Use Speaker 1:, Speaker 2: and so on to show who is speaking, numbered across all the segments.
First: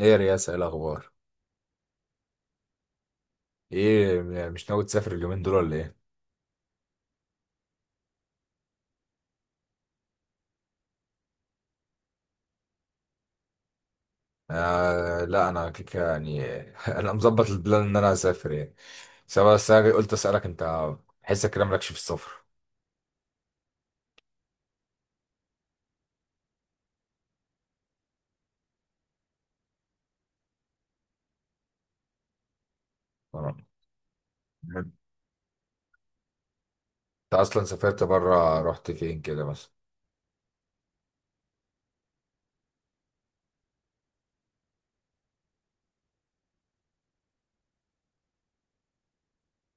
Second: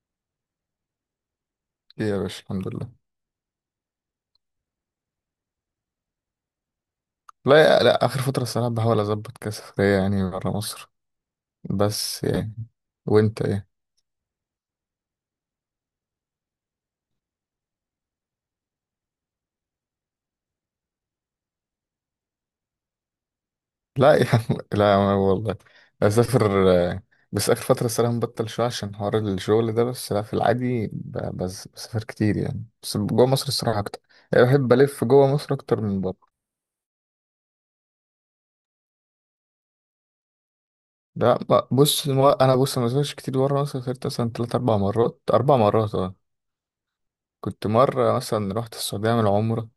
Speaker 1: ايه يا رياسة، ايه الاخبار؟
Speaker 2: إيه يا باشا، الحمد لله.
Speaker 1: ايه مش ناوي تسافر اليومين دول ولا ايه؟
Speaker 2: لا، لا، اخر فتره الصراحه بحاول اظبط كسفريه، يعني بره مصر، بس يعني. وانت ايه؟
Speaker 1: آه لا، انا كيكه يعني. انا مظبط البلان ان انا اسافر يعني، سواء. بس أنا قلت اسالك انت، حسك كده مالكش في السفر.
Speaker 2: لا يا عم، لا، والله اسافر، بس اخر فتره الصراحه مبطل شويه، عشان حوار الشغل ده، بس لا في العادي بس بسافر كتير، يعني بس جوه مصر
Speaker 1: تمام.
Speaker 2: الصراحه اكتر. يعني بحب
Speaker 1: انت
Speaker 2: الف جوه مصر اكتر من بره.
Speaker 1: اصلا سافرت بره، رحت فين كده مثلا؟
Speaker 2: لا، بص، انا بص ما سافرتش كتير بره مصر. سافرت مثلا 3 4 مرات، 4 مرات، اه. كنت مره مثلا رحت السعوديه اعمل عمره.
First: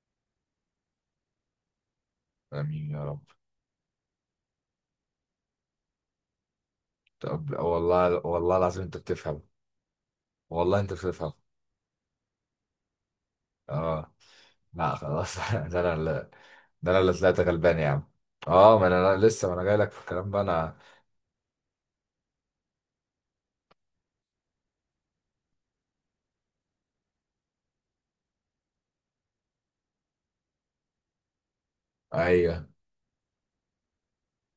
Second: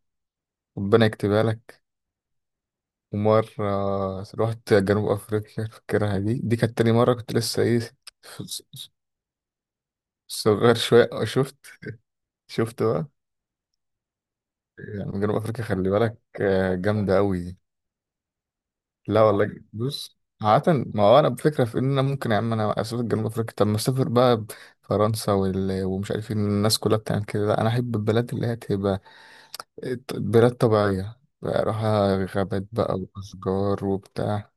Speaker 2: ربنا يكتبها لك.
Speaker 1: امين يا رب.
Speaker 2: ومرة رحت جنوب أفريقيا، فاكرها دي كانت تاني مرة، كنت
Speaker 1: طب
Speaker 2: لسه إيه،
Speaker 1: والله، والله العظيم انت بتفهم.
Speaker 2: صغير
Speaker 1: والله انت
Speaker 2: شوية،
Speaker 1: بتفهم.
Speaker 2: شفت بقى،
Speaker 1: اه لا
Speaker 2: يعني جنوب
Speaker 1: خلاص.
Speaker 2: أفريقيا،
Speaker 1: ده
Speaker 2: خلي
Speaker 1: انا
Speaker 2: بالك،
Speaker 1: اللي، ده انا اللي
Speaker 2: جامدة أوي
Speaker 1: طلعت
Speaker 2: دي.
Speaker 1: غلبان يا عم. اه، ما انا
Speaker 2: لا
Speaker 1: أنا لسه، ما
Speaker 2: والله،
Speaker 1: انا جاي لك في
Speaker 2: بص
Speaker 1: الكلام بقى
Speaker 2: عادة،
Speaker 1: انا.
Speaker 2: ما هو أنا بفكرة في إن أنا ممكن، يا عم أنا أسافر جنوب أفريقيا، طب ما أسافر بقى فرنسا ومش عارفين الناس كلها بتعمل كده. لا، أنا أحب البلاد اللي هي تبقى بلاد طبيعية، بقى أروح غابات
Speaker 1: ايوه،
Speaker 2: بقى، وأشجار وبتاع.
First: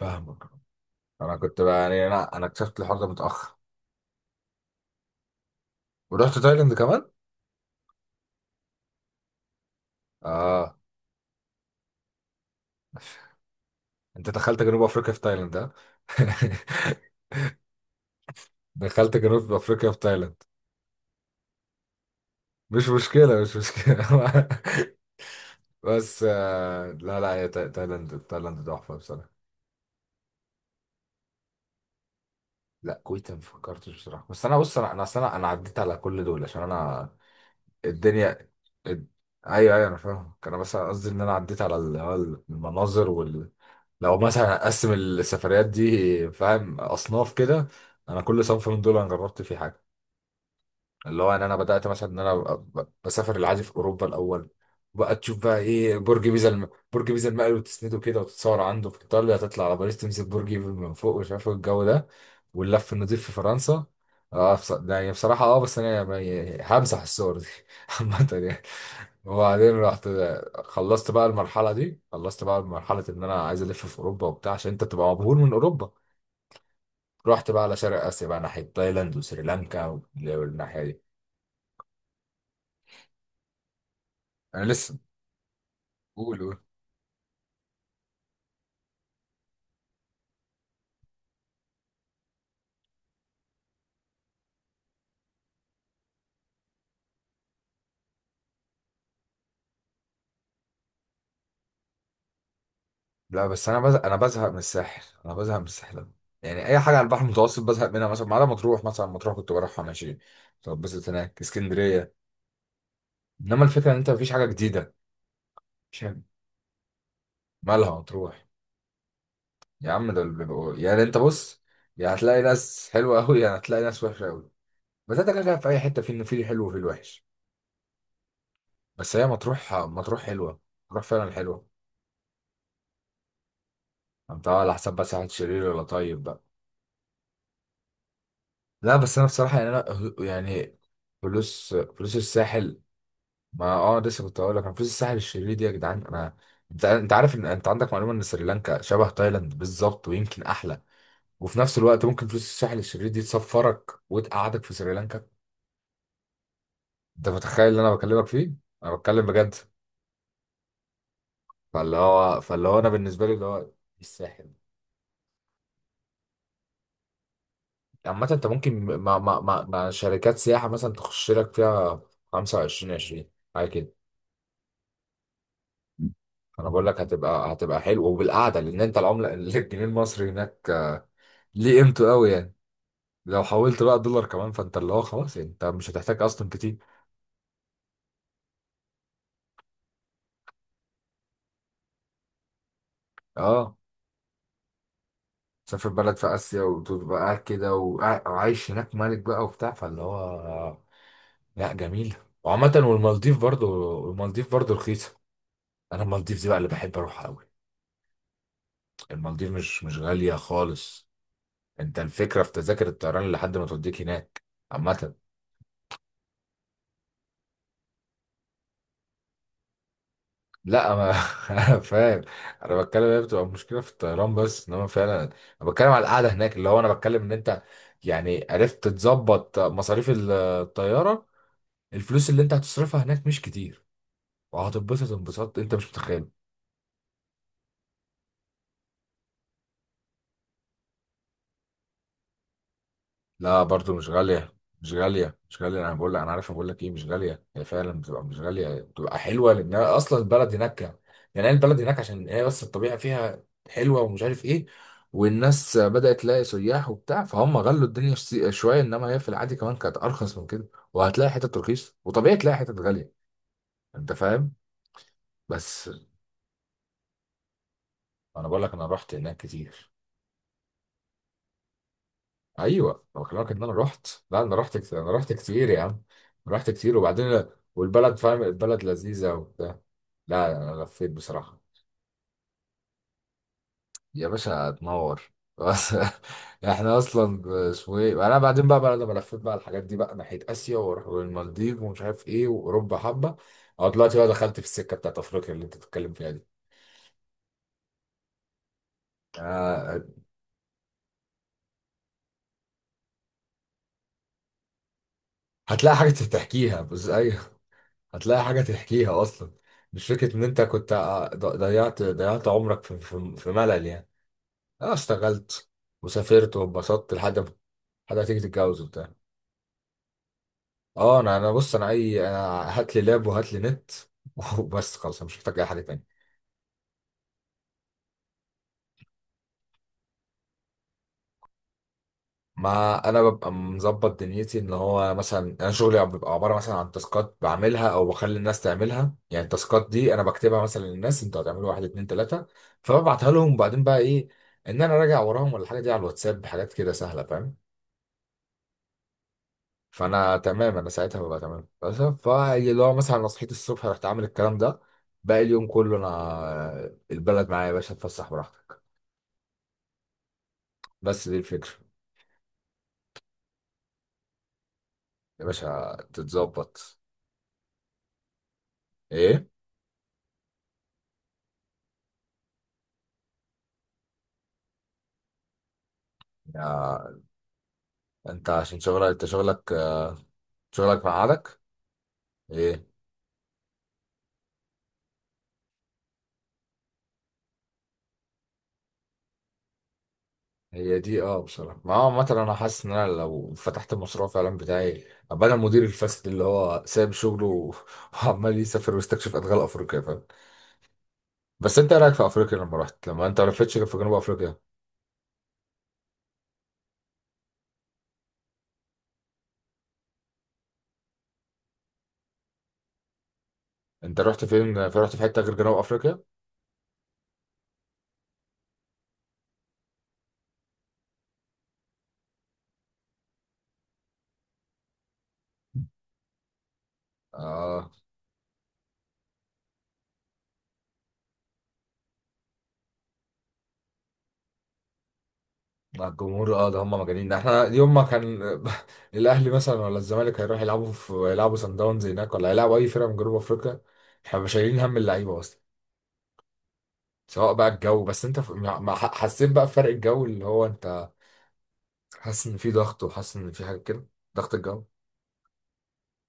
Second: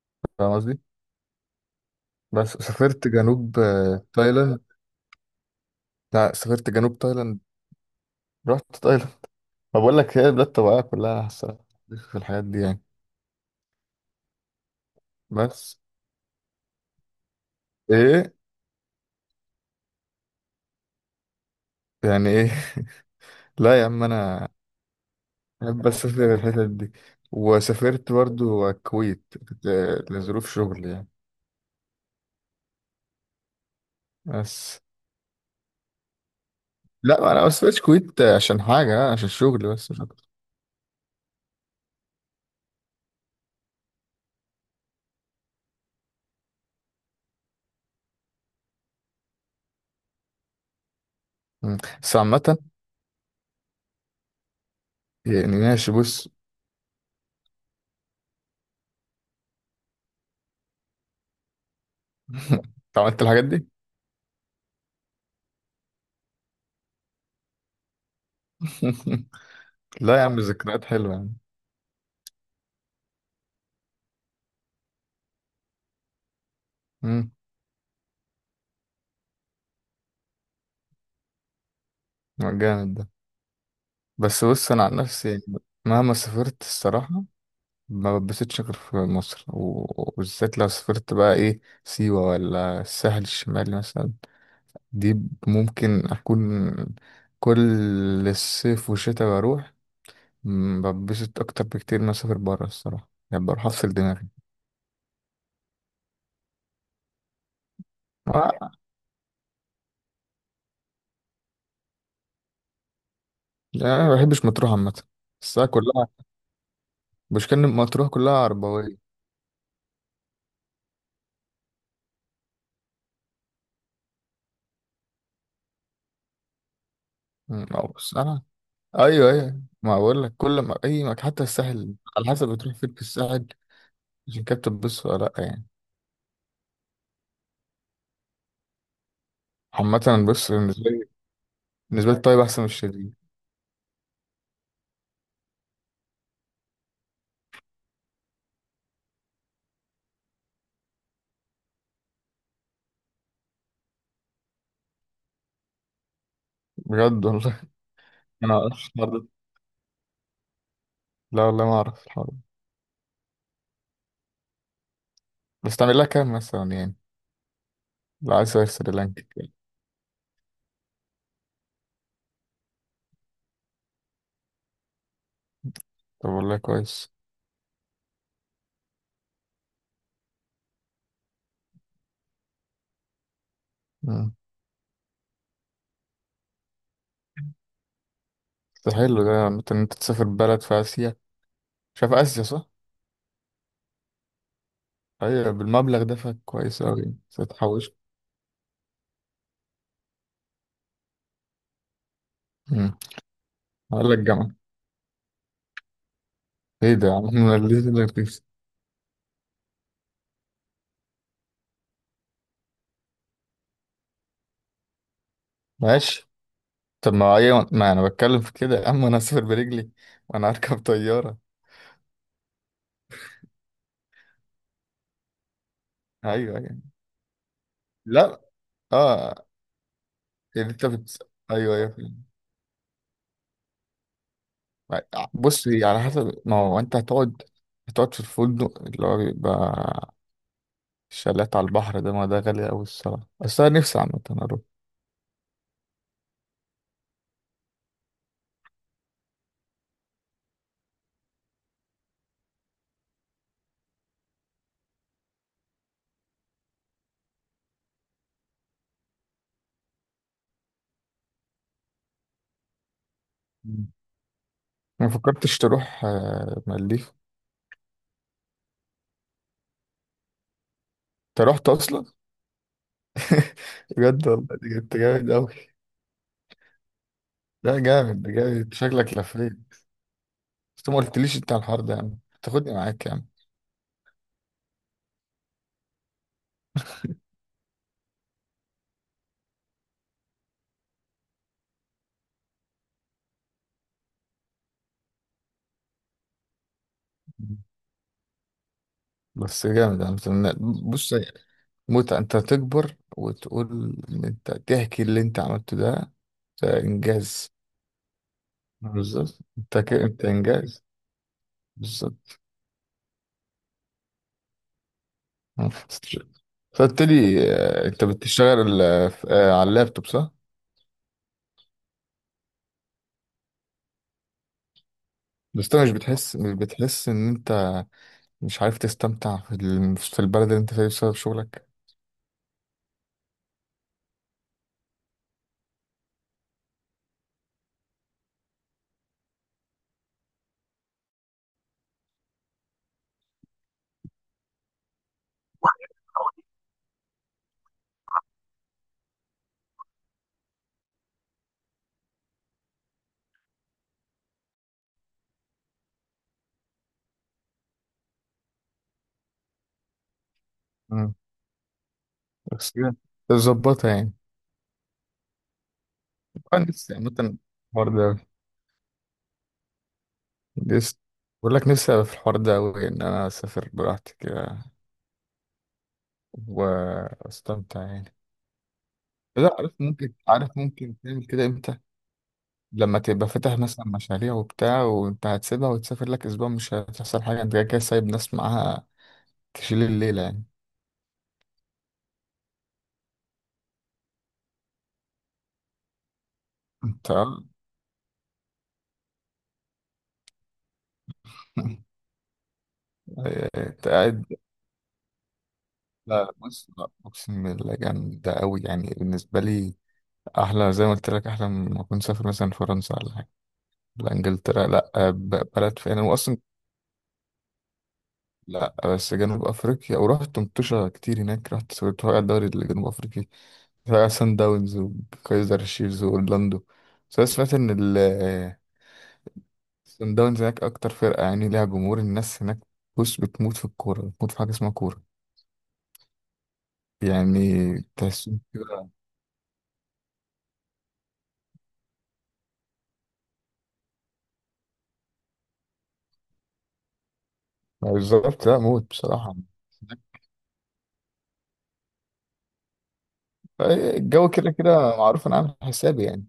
Speaker 1: فاهمك.
Speaker 2: فاهم قصدي؟
Speaker 1: انا كنت بقى يعني، انا
Speaker 2: بس
Speaker 1: اكتشفت الحوار ده
Speaker 2: سافرت
Speaker 1: متاخر.
Speaker 2: جنوب، تايلاند. لا
Speaker 1: ورحت
Speaker 2: سافرت
Speaker 1: تايلاند
Speaker 2: جنوب
Speaker 1: كمان؟
Speaker 2: تايلاند. رحت تايلاند. ما بقول لك هي بلاد
Speaker 1: اه،
Speaker 2: طبيعية كلها أحسن في الحاجات دي يعني.
Speaker 1: انت دخلت جنوب افريقيا في تايلاند ها؟
Speaker 2: بس. ايه؟
Speaker 1: دخلت جنوب افريقيا في تايلاند.
Speaker 2: يعني ايه؟
Speaker 1: مش مشكله مش
Speaker 2: لا يا عم،
Speaker 1: مشكله
Speaker 2: انا بحب
Speaker 1: بس
Speaker 2: اسافر الحتت
Speaker 1: آه
Speaker 2: دي.
Speaker 1: لا لا، هي
Speaker 2: وسافرت
Speaker 1: تايلاند
Speaker 2: برضو
Speaker 1: تحفه بصراحه.
Speaker 2: الكويت، لظروف شغل يعني.
Speaker 1: لا كويت ما فكرتش بصراحه. بس انا بص،
Speaker 2: بس.
Speaker 1: انا أصل، انا عديت على كل دول عشان انا
Speaker 2: لا انا ما سافرتش الكويت
Speaker 1: الدنيا،
Speaker 2: عشان
Speaker 1: الد-
Speaker 2: حاجة، عشان شغل
Speaker 1: ايوه ايوه
Speaker 2: بس،
Speaker 1: انا
Speaker 2: مش اكتر.
Speaker 1: فاهم. انا بس قصدي ان انا عديت على على المناظر وال... لو مثلا اقسم السفريات دي فاهم، اصناف كده، انا كل صنف من دول انا جربت فيه حاجه. اللي هو ان انا
Speaker 2: مم.
Speaker 1: بدات مثلا
Speaker 2: بس
Speaker 1: ان انا
Speaker 2: عامة،
Speaker 1: بسافر العادي في اوروبا الاول. بقى تشوف
Speaker 2: يعني
Speaker 1: بقى
Speaker 2: ماشي،
Speaker 1: ايه،
Speaker 2: بص.
Speaker 1: برج بيزا المقل وتسنده كده وتتصور عنده في ايطاليا، تطلع على باريس تمسك برج ايفل من فوق ومش عارف إيه الجو ده، واللف
Speaker 2: أنت عملت
Speaker 1: النضيف في
Speaker 2: الحاجات دي؟
Speaker 1: فرنسا. اه بص، ده يعني بصراحه اه، بس انا يعني همسح الصور دي. عامه يعني. وبعدين رحت،
Speaker 2: لا يا عم، ذكريات
Speaker 1: خلصت
Speaker 2: حلوة
Speaker 1: بقى
Speaker 2: يعني.
Speaker 1: المرحله دي، خلصت بقى مرحله ان انا عايز الف في اوروبا وبتاع، عشان انت تبقى مبهور من اوروبا.
Speaker 2: مم.
Speaker 1: رحت بقى على شرق اسيا بقى، ناحيه تايلاند وسريلانكا والناحيه دي.
Speaker 2: جامد ده. بس
Speaker 1: انا
Speaker 2: بص، انا عن
Speaker 1: لسه،
Speaker 2: نفسي مهما
Speaker 1: قول قول.
Speaker 2: سافرت الصراحه، ما بتبسطش غير في مصر، وبالذات لو سافرت بقى ايه، سيوه ولا الساحل الشمالي مثلا، دي ممكن اكون كل الصيف والشتاء بروح. بتبسط اكتر بكتير ما اسافر بره الصراحه، يعني
Speaker 1: لا
Speaker 2: بروح
Speaker 1: بس انا
Speaker 2: افصل
Speaker 1: بزهق، انا
Speaker 2: دماغي.
Speaker 1: بزهق من الساحل، انا بزهق من الساحل أوي. يعني اي حاجه على البحر المتوسط بزهق منها، مثلا ما عدا
Speaker 2: آه،
Speaker 1: مطروح. مثلا مطروح كنت بروحها ماشي، طب بس هناك اسكندريه. انما الفكره
Speaker 2: يعني
Speaker 1: ان
Speaker 2: انا
Speaker 1: انت
Speaker 2: ما
Speaker 1: مفيش حاجه
Speaker 2: بحبش مطروح
Speaker 1: جديده.
Speaker 2: عامه، بس أنا
Speaker 1: مش
Speaker 2: كلها.
Speaker 1: عارف.
Speaker 2: مش كان
Speaker 1: مالها
Speaker 2: مطروح كلها
Speaker 1: مطروح؟
Speaker 2: عربويه.
Speaker 1: يا عم ده اللي يعني انت بص، يا هتلاقي ناس حلوه قوي، يا هتلاقي ناس وحشه قوي. بس انت كده كده في اي حته، في الحلو وفي الوحش.
Speaker 2: أو بس انا.
Speaker 1: بس هي
Speaker 2: ايوه، ايوه،
Speaker 1: مطروح
Speaker 2: ما
Speaker 1: مطروح
Speaker 2: بقول لك كل
Speaker 1: حلوه.
Speaker 2: ما اي
Speaker 1: مطروح فعلا
Speaker 2: حتى
Speaker 1: حلوه.
Speaker 2: الساحل على حسب بتروح فين في الساحل.
Speaker 1: انت على
Speaker 2: الكابتن،
Speaker 1: حسب
Speaker 2: بص
Speaker 1: بس، واحد
Speaker 2: لا
Speaker 1: شرير
Speaker 2: يعني.
Speaker 1: ولا طيب بقى. لا بس انا بصراحه يعني، انا
Speaker 2: عامة، بص،
Speaker 1: يعني
Speaker 2: بالنسبة لي،
Speaker 1: فلوس
Speaker 2: بالنسبة
Speaker 1: فلوس
Speaker 2: لي الطيب أحسن من
Speaker 1: الساحل.
Speaker 2: الشديد.
Speaker 1: ما اه، لسه كنت هقول لك انا فلوس الساحل الشرير دي يا جدعان. انا، انت عارف ان انت عندك معلومه ان سريلانكا شبه تايلاند بالظبط ويمكن احلى، وفي نفس الوقت ممكن فلوس الساحل الشرير دي تسفرك وتقعدك في سريلانكا.
Speaker 2: بجد
Speaker 1: انت
Speaker 2: والله.
Speaker 1: متخيل اللي انا بكلمك فيه؟
Speaker 2: أنا ما أعرفش
Speaker 1: انا
Speaker 2: الحوار
Speaker 1: بتكلم
Speaker 2: ده.
Speaker 1: بجد.
Speaker 2: لا والله ما
Speaker 1: فاللي
Speaker 2: أعرف الحوار ده.
Speaker 1: هو فاللي هو انا بالنسبه لي، اللي هو الساحل.
Speaker 2: بس تعمل لها كام مثلا يعني؟
Speaker 1: عامه
Speaker 2: لو
Speaker 1: انت
Speaker 2: عايز تسافر
Speaker 1: ممكن مع
Speaker 2: سريلانكا
Speaker 1: مع
Speaker 2: يعني.
Speaker 1: مع, مع شركات سياحه مثلا تخش لك فيها، 25 20 حاجه كده.
Speaker 2: طب والله
Speaker 1: انا بقول لك
Speaker 2: كويس.
Speaker 1: هتبقى، هتبقى حلو وبالقعده، لان انت العمله الجنيه المصري هناك ليه قيمته قوي يعني. لو حولت بقى دولار
Speaker 2: مم.
Speaker 1: كمان، فانت اللي هو خلاص يعني، انت مش هتحتاج اصلا كتير.
Speaker 2: ده حلو ده عامة، إن أنت تسافر بلد في آسيا. شايف آسيا صح؟
Speaker 1: اه،
Speaker 2: أيوة،
Speaker 1: تسافر
Speaker 2: بالمبلغ ده
Speaker 1: بلد في اسيا
Speaker 2: فكويس أوي
Speaker 1: وتبقى
Speaker 2: يعني،
Speaker 1: قاعد
Speaker 2: بس
Speaker 1: كده،
Speaker 2: هتحوش.
Speaker 1: وعايش هناك ملك بقى وبتاع، فاللي هو لا جميل. وعامة والمالديف برضو،
Speaker 2: أقول لك جامعة.
Speaker 1: المالديف برضو رخيصة. انا المالديف دي بقى اللي
Speaker 2: إيه
Speaker 1: بحب
Speaker 2: ده يا
Speaker 1: اروح
Speaker 2: عم؟
Speaker 1: قوي.
Speaker 2: أنا ليه ده رخيص؟
Speaker 1: المالديف مش غالية خالص. انت الفكرة في تذاكر الطيران لحد ما توديك هناك. عامة
Speaker 2: ماشي. طب ما أيوة، ما أنا بتكلم في كده يا عم، أنا أسافر برجلي وأنا أركب
Speaker 1: لا، ما
Speaker 2: طيارة.
Speaker 1: انا فاهم. انا بتكلم، هي بتبقى مشكله في الطيران بس، انما فعلا انا بتكلم على القعده هناك،
Speaker 2: أيوة
Speaker 1: اللي هو
Speaker 2: يعني.
Speaker 1: انا بتكلم ان انت
Speaker 2: لا،
Speaker 1: يعني عرفت
Speaker 2: اه.
Speaker 1: تظبط مصاريف
Speaker 2: يعني انت
Speaker 1: الطياره.
Speaker 2: ايوه، ايوه،
Speaker 1: الفلوس
Speaker 2: فاهم.
Speaker 1: اللي انت هتصرفها هناك مش كتير، وهتتبسط انبساط
Speaker 2: بص
Speaker 1: انت
Speaker 2: هي
Speaker 1: مش
Speaker 2: على
Speaker 1: متخيل.
Speaker 2: حسب، ما هو انت هتقعد. هتقعد في الفندق اللي هو بيبقى شالات على البحر، ده ما ده غالي قوي الصراحه، بس
Speaker 1: لا
Speaker 2: انا
Speaker 1: برضو
Speaker 2: نفسي
Speaker 1: مش
Speaker 2: عامه
Speaker 1: غالية،
Speaker 2: اروح.
Speaker 1: مش غالية. أنا بقول لك أنا عارف. أنا بقول لك إيه، مش غالية. هي فعلا بتبقى مش غالية، بتبقى حلوة، لأن أصلا البلد هناك، يعني هي البلد هناك عشان هي بس الطبيعة فيها حلوة ومش عارف إيه، والناس بدأت تلاقي سياح وبتاع فهم غلوا الدنيا شوية، إنما هي في العادي كمان كانت أرخص من كده. وهتلاقي حتت رخيص وطبيعي تلاقي حتت غالية،
Speaker 2: مم.
Speaker 1: أنت فاهم.
Speaker 2: ما فكرتش
Speaker 1: بس
Speaker 2: تروح مالديف؟
Speaker 1: أنا بقول لك أنا رحت هناك كتير.
Speaker 2: انت رحت اصلا؟
Speaker 1: ايوه انا بكلمك ان انا رحت.
Speaker 2: بجد
Speaker 1: لا
Speaker 2: والله،
Speaker 1: انا رحت
Speaker 2: انت
Speaker 1: كتير، انا
Speaker 2: جامد
Speaker 1: رحت كتير
Speaker 2: قوي.
Speaker 1: يا عم. رحت كتير وبعدين،
Speaker 2: لا
Speaker 1: والبلد
Speaker 2: جامد، ده
Speaker 1: فاهم،
Speaker 2: جامد،
Speaker 1: البلد
Speaker 2: شكلك
Speaker 1: لذيذه
Speaker 2: لفيت.
Speaker 1: وبتاع. لا انا
Speaker 2: بس ما
Speaker 1: لفيت
Speaker 2: قلتليش انت على
Speaker 1: بصراحه.
Speaker 2: الحوار ده يا عم، تاخدني معاك يا عم.
Speaker 1: يا باشا تنور. بس احنا اصلا اسمه ايه، انا بعدين بقى، لما لفيت بقى الحاجات دي بقى ناحيه اسيا واروح للمالديف ومش عارف ايه واوروبا حبه، اه دلوقتي بقى دخلت في السكه بتاعت افريقيا اللي انت بتتكلم فيها دي.
Speaker 2: مم. بس جامد
Speaker 1: آه،
Speaker 2: يا عم. بص، متعة انت تكبر وتقول ان انت تحكي اللي انت عملته
Speaker 1: هتلاقي حاجه
Speaker 2: ده. ده
Speaker 1: تحكيها بس،
Speaker 2: انجاز.
Speaker 1: ايوه. هتلاقي حاجة تحكيها
Speaker 2: بالظبط،
Speaker 1: أصلا.
Speaker 2: انت كده
Speaker 1: مش
Speaker 2: انت
Speaker 1: فكرة إن أنت
Speaker 2: انجاز.
Speaker 1: كنت ضيعت،
Speaker 2: بالظبط.
Speaker 1: ضيعت عمرك في ملل يعني. أه، اشتغلت
Speaker 2: آه.
Speaker 1: وسافرت
Speaker 2: فقلت
Speaker 1: واتبسطت لحد
Speaker 2: لي،
Speaker 1: ما،
Speaker 2: انت
Speaker 1: لحد ما تيجي تتجوز
Speaker 2: بتشتغل
Speaker 1: وبتاع.
Speaker 2: على اللابتوب صح؟
Speaker 1: أه، أنا بص، أنا هات لي لاب وهات لي نت، وبس خلاص، أنا مش محتاج
Speaker 2: بس
Speaker 1: أي
Speaker 2: انت
Speaker 1: حاجة
Speaker 2: مش
Speaker 1: تانية.
Speaker 2: بتحس مش بتحس ان انت مش عارف تستمتع في البلد اللي انت فيها بسبب شغلك.
Speaker 1: ما انا ببقى مظبط دنيتي، ان هو مثلا انا شغلي بيبقى عباره مثلا عن تاسكات بعملها او بخلي الناس تعملها. يعني التاسكات دي انا بكتبها مثلا للناس، انتوا هتعملوا واحد اتنين تلاته، فببعتها لهم، وبعدين بقى ايه، ان انا راجع وراهم ولا حاجه، دي على الواتساب حاجات كده سهله فاهم. فانا تمام، انا ساعتها ببقى تمام. بس فاللي هو مثلا انا صحيت الصبح رحت عامل الكلام ده، باقي اليوم كله انا البلد معايا يا باشا، اتفسح براحتك.
Speaker 2: مم.
Speaker 1: بس دي الفكره.
Speaker 2: بس كده تظبطها يعني؟
Speaker 1: يا باشا
Speaker 2: انا نفسي
Speaker 1: تتظبط.
Speaker 2: عامة الحوار ده
Speaker 1: ايه،
Speaker 2: لسه، بقول لك نفسي أبقى في الحوار ده أوي، إن أنا أسافر براحتي كده واستمتع يعني.
Speaker 1: انت عشان شغلك، انت
Speaker 2: لا،
Speaker 1: شغلك،
Speaker 2: عارف ممكن
Speaker 1: شغلك
Speaker 2: تعمل كده
Speaker 1: مقعدك.
Speaker 2: امتى؟
Speaker 1: ايه،
Speaker 2: لما تبقى فاتح مثلا مشاريع وبتاع، وانت هتسيبها وتسافر لك اسبوع مش هتحصل حاجه، انت كده كده سايب ناس معاها تشيل الليله يعني.
Speaker 1: هي دي اه بصراحه. ما هو مثلا انا حاسس ان انا لو فتحت المشروع فعلا بتاعي، ابقى انا المدير الفاسد اللي هو
Speaker 2: انت؟
Speaker 1: سايب
Speaker 2: آه.
Speaker 1: شغله و- وعمال يسافر ويستكشف ادغال افريقيا فاهم. بس انت إيه رايك في افريقيا لما رحت، لما انت ما لفتش غير
Speaker 2: انت
Speaker 1: في جنوب
Speaker 2: قاعد؟
Speaker 1: افريقيا؟
Speaker 2: لا بص، لا اقسم بالله جامده قوي يعني بالنسبه لي، احلى زي ما قلت لك، احلى من ما اكون سافر مثلا فرنسا ولا حاجه، لا
Speaker 1: انت رحت
Speaker 2: انجلترا،
Speaker 1: فين،
Speaker 2: لا
Speaker 1: في رحت في حته غير جنوب
Speaker 2: بلد فين هو
Speaker 1: افريقيا؟
Speaker 2: اصلا. لا بس جنوب افريقيا، ورحت مطوشه كتير هناك، رحت سوري الدوري الجنوب افريقي، سان داونز وكايزر شيفز وأورلاندو. بس أنا سمعت إن
Speaker 1: اه،
Speaker 2: ال سان داونز هناك أكتر فرقة، يعني ليها جمهور الناس هناك. بص بتموت في الكورة، بتموت في حاجة اسمها كورة
Speaker 1: مع الجمهور اه، ده هم مجانين. ده
Speaker 2: يعني،
Speaker 1: احنا يوم ما
Speaker 2: تحسهم
Speaker 1: كان
Speaker 2: كده.
Speaker 1: الاهلي مثلا ولا الزمالك هيروح يلعبوا، في يلعبوا سان داونز هناك ولا هيلعبوا اي فرقه من جنوب افريقيا، احنا مش شايلين هم اللعيبه اصلا، سواء بقى الجو. بس انت
Speaker 2: بالظبط،
Speaker 1: ف...
Speaker 2: لا موت بصراحة.
Speaker 1: حسيت بقى بفرق الجو اللي هو انت حاسس ان في ضغط، وحاسس ان في حاجه كده،
Speaker 2: الجو كده
Speaker 1: ضغط الجو.
Speaker 2: كده معروف، أنا عامل حسابي يعني.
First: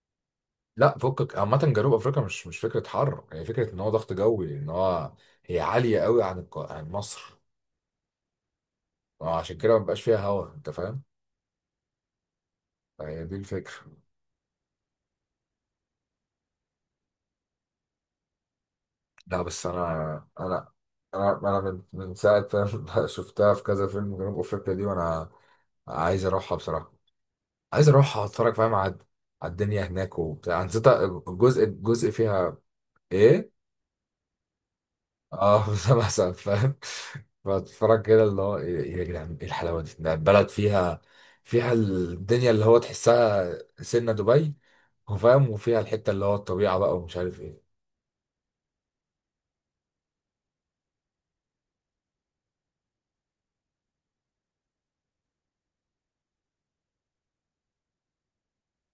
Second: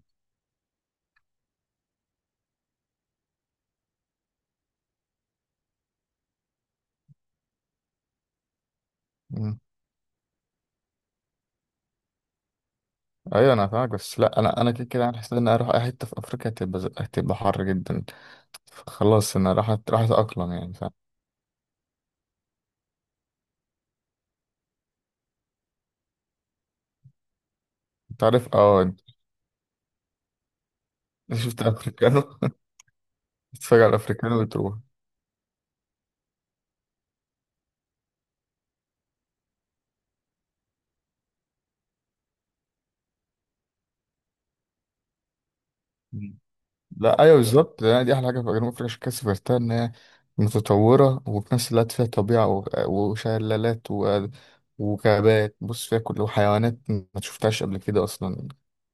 Speaker 1: لا فكك، عامه جنوب افريقيا مش مش فكره حر، هي فكره ان هو ضغط جوي، ان هو هي عاليه قوي عن عن مصر، عشان
Speaker 2: مم.
Speaker 1: كده ما بقاش فيها هوا، انت فاهم. هي دي
Speaker 2: أيوة، أنا
Speaker 1: الفكره.
Speaker 2: فاهمك، بس لا أنا كده كده عامل حسابي إن أنا أروح أي حتة في أفريقيا هتبقى، هتبقى حر جدا. خلاص
Speaker 1: لا
Speaker 2: أنا
Speaker 1: بس
Speaker 2: راح
Speaker 1: انا،
Speaker 2: راح أتأقلم
Speaker 1: انا
Speaker 2: يعني، فاهم.
Speaker 1: انا من ساعه ما شفتها في كذا فيلم جنوب افريقيا دي وانا عايز اروحها بصراحه. عايز
Speaker 2: أنت
Speaker 1: اروحها
Speaker 2: عارف؟
Speaker 1: اتفرج فاهم على
Speaker 2: أنت
Speaker 1: على الدنيا هناك وبتاع. أنا نسيت
Speaker 2: شفت
Speaker 1: الجزء
Speaker 2: أفريكانو؟
Speaker 1: فيها ايه.
Speaker 2: تتفرج على الأفريكانو وتروح.
Speaker 1: اه مثلا فاهم، بتفرج كده اللي هو ايه، إيه يا جدعان ايه الحلاوه دي؟ ده البلد فيها، فيها الدنيا اللي هو تحسها سنه دبي وفاهم، وفيها الحته اللي هو الطبيعه بقى ومش
Speaker 2: لا ايوه،
Speaker 1: عارف ايه.
Speaker 2: بالظبط يعني، دي احلى حاجه في جنوب افريقيا، عشان كده سافرتها، ان هي متطوره وفي نفس الوقت فيها طبيعه وشلالات وغابات، بص فيها كل وحيوانات ما شفتهاش قبل كده اصلا.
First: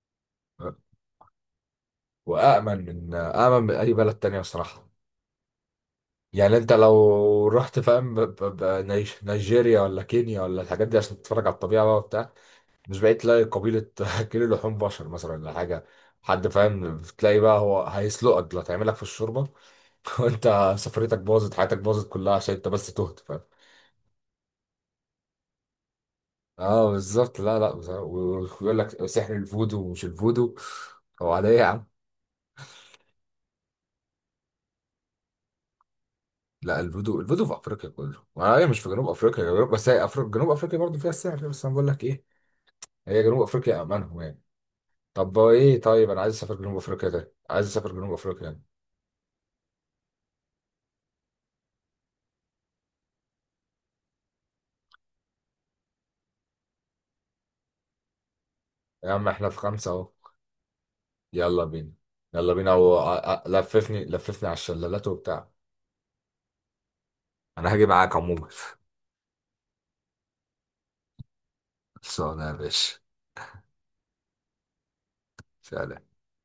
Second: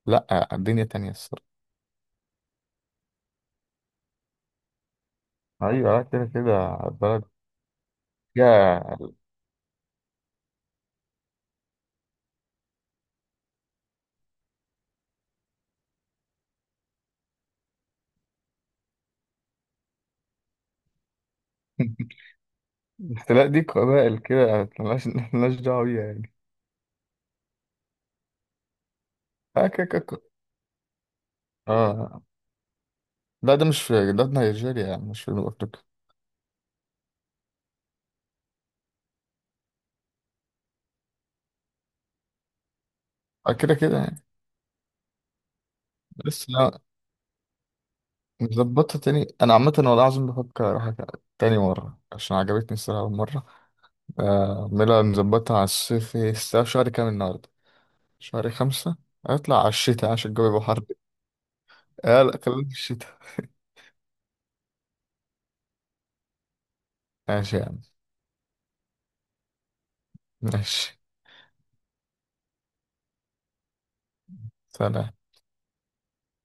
Speaker 2: لا الدنيا تانية الصراحه.
Speaker 1: وامن، من اي بلد تانية بصراحه.
Speaker 2: ايوه، لا كده
Speaker 1: يعني انت
Speaker 2: كده بلد
Speaker 1: لو رحت فاهم
Speaker 2: فيها.
Speaker 1: نيجيريا ولا كينيا ولا الحاجات دي عشان تتفرج على الطبيعه بقى وبتاع، مش بقيت تلاقي قبيلة كيلو لحوم بشر مثلا ولا حاجة، حد فاهم، بتلاقي بقى هو هيسلقك دلوقتي هيعملك في الشوربة، وانت سفريتك باظت، حياتك باظت كلها عشان انت بس تهت فاهم.
Speaker 2: الاحتلال دي قبائل كده ملهاش دعوه بيها يعني.
Speaker 1: اه بالظبط. لا لا بصراحة. ويقول لك سحر
Speaker 2: اه
Speaker 1: الفودو
Speaker 2: كده كده
Speaker 1: ومش
Speaker 2: كده.
Speaker 1: الفودو هو على ايه يا عم؟
Speaker 2: اه، لا ده مش في، ده في نيجيريا يعني، مش في جنوب افريقيا.
Speaker 1: لا الفودو، الفودو في افريقيا كله، هي مش في جنوب افريقيا، جنوب. بس هي أفريقيا، جنوب افريقيا برضه فيها السحر. بس انا بقول لك ايه، هي جنوب
Speaker 2: آه، كده
Speaker 1: افريقيا
Speaker 2: كده
Speaker 1: امانهم
Speaker 2: يعني.
Speaker 1: يعني. طب ايه طيب، انا عايز
Speaker 2: بس
Speaker 1: اسافر جنوب افريقيا، ده عايز اسافر جنوب افريقيا يعني.
Speaker 2: ظبطها تاني، انا عامه والله العظيم بفكر اروح تاني مره عشان عجبتني الصراحه اول مره. اعملها نظبطها على الصيف، الساعه شهر كام النهارده؟ شهر 5.
Speaker 1: يا عم احنا في
Speaker 2: هطلع على
Speaker 1: خمسة
Speaker 2: الشتاء
Speaker 1: اهو.
Speaker 2: عشان الجو يبقى حر.
Speaker 1: يلا بينا.
Speaker 2: اه، لا
Speaker 1: يلا
Speaker 2: خلينا في
Speaker 1: بينا و...
Speaker 2: الشتاء.
Speaker 1: لففني، لففني على الشلالات وبتاع.
Speaker 2: ماشي يا
Speaker 1: انا
Speaker 2: عم.
Speaker 1: هاجي معاك عموما.
Speaker 2: ماشي.
Speaker 1: خلصانه يا باشا.
Speaker 2: سلام.
Speaker 1: سلام.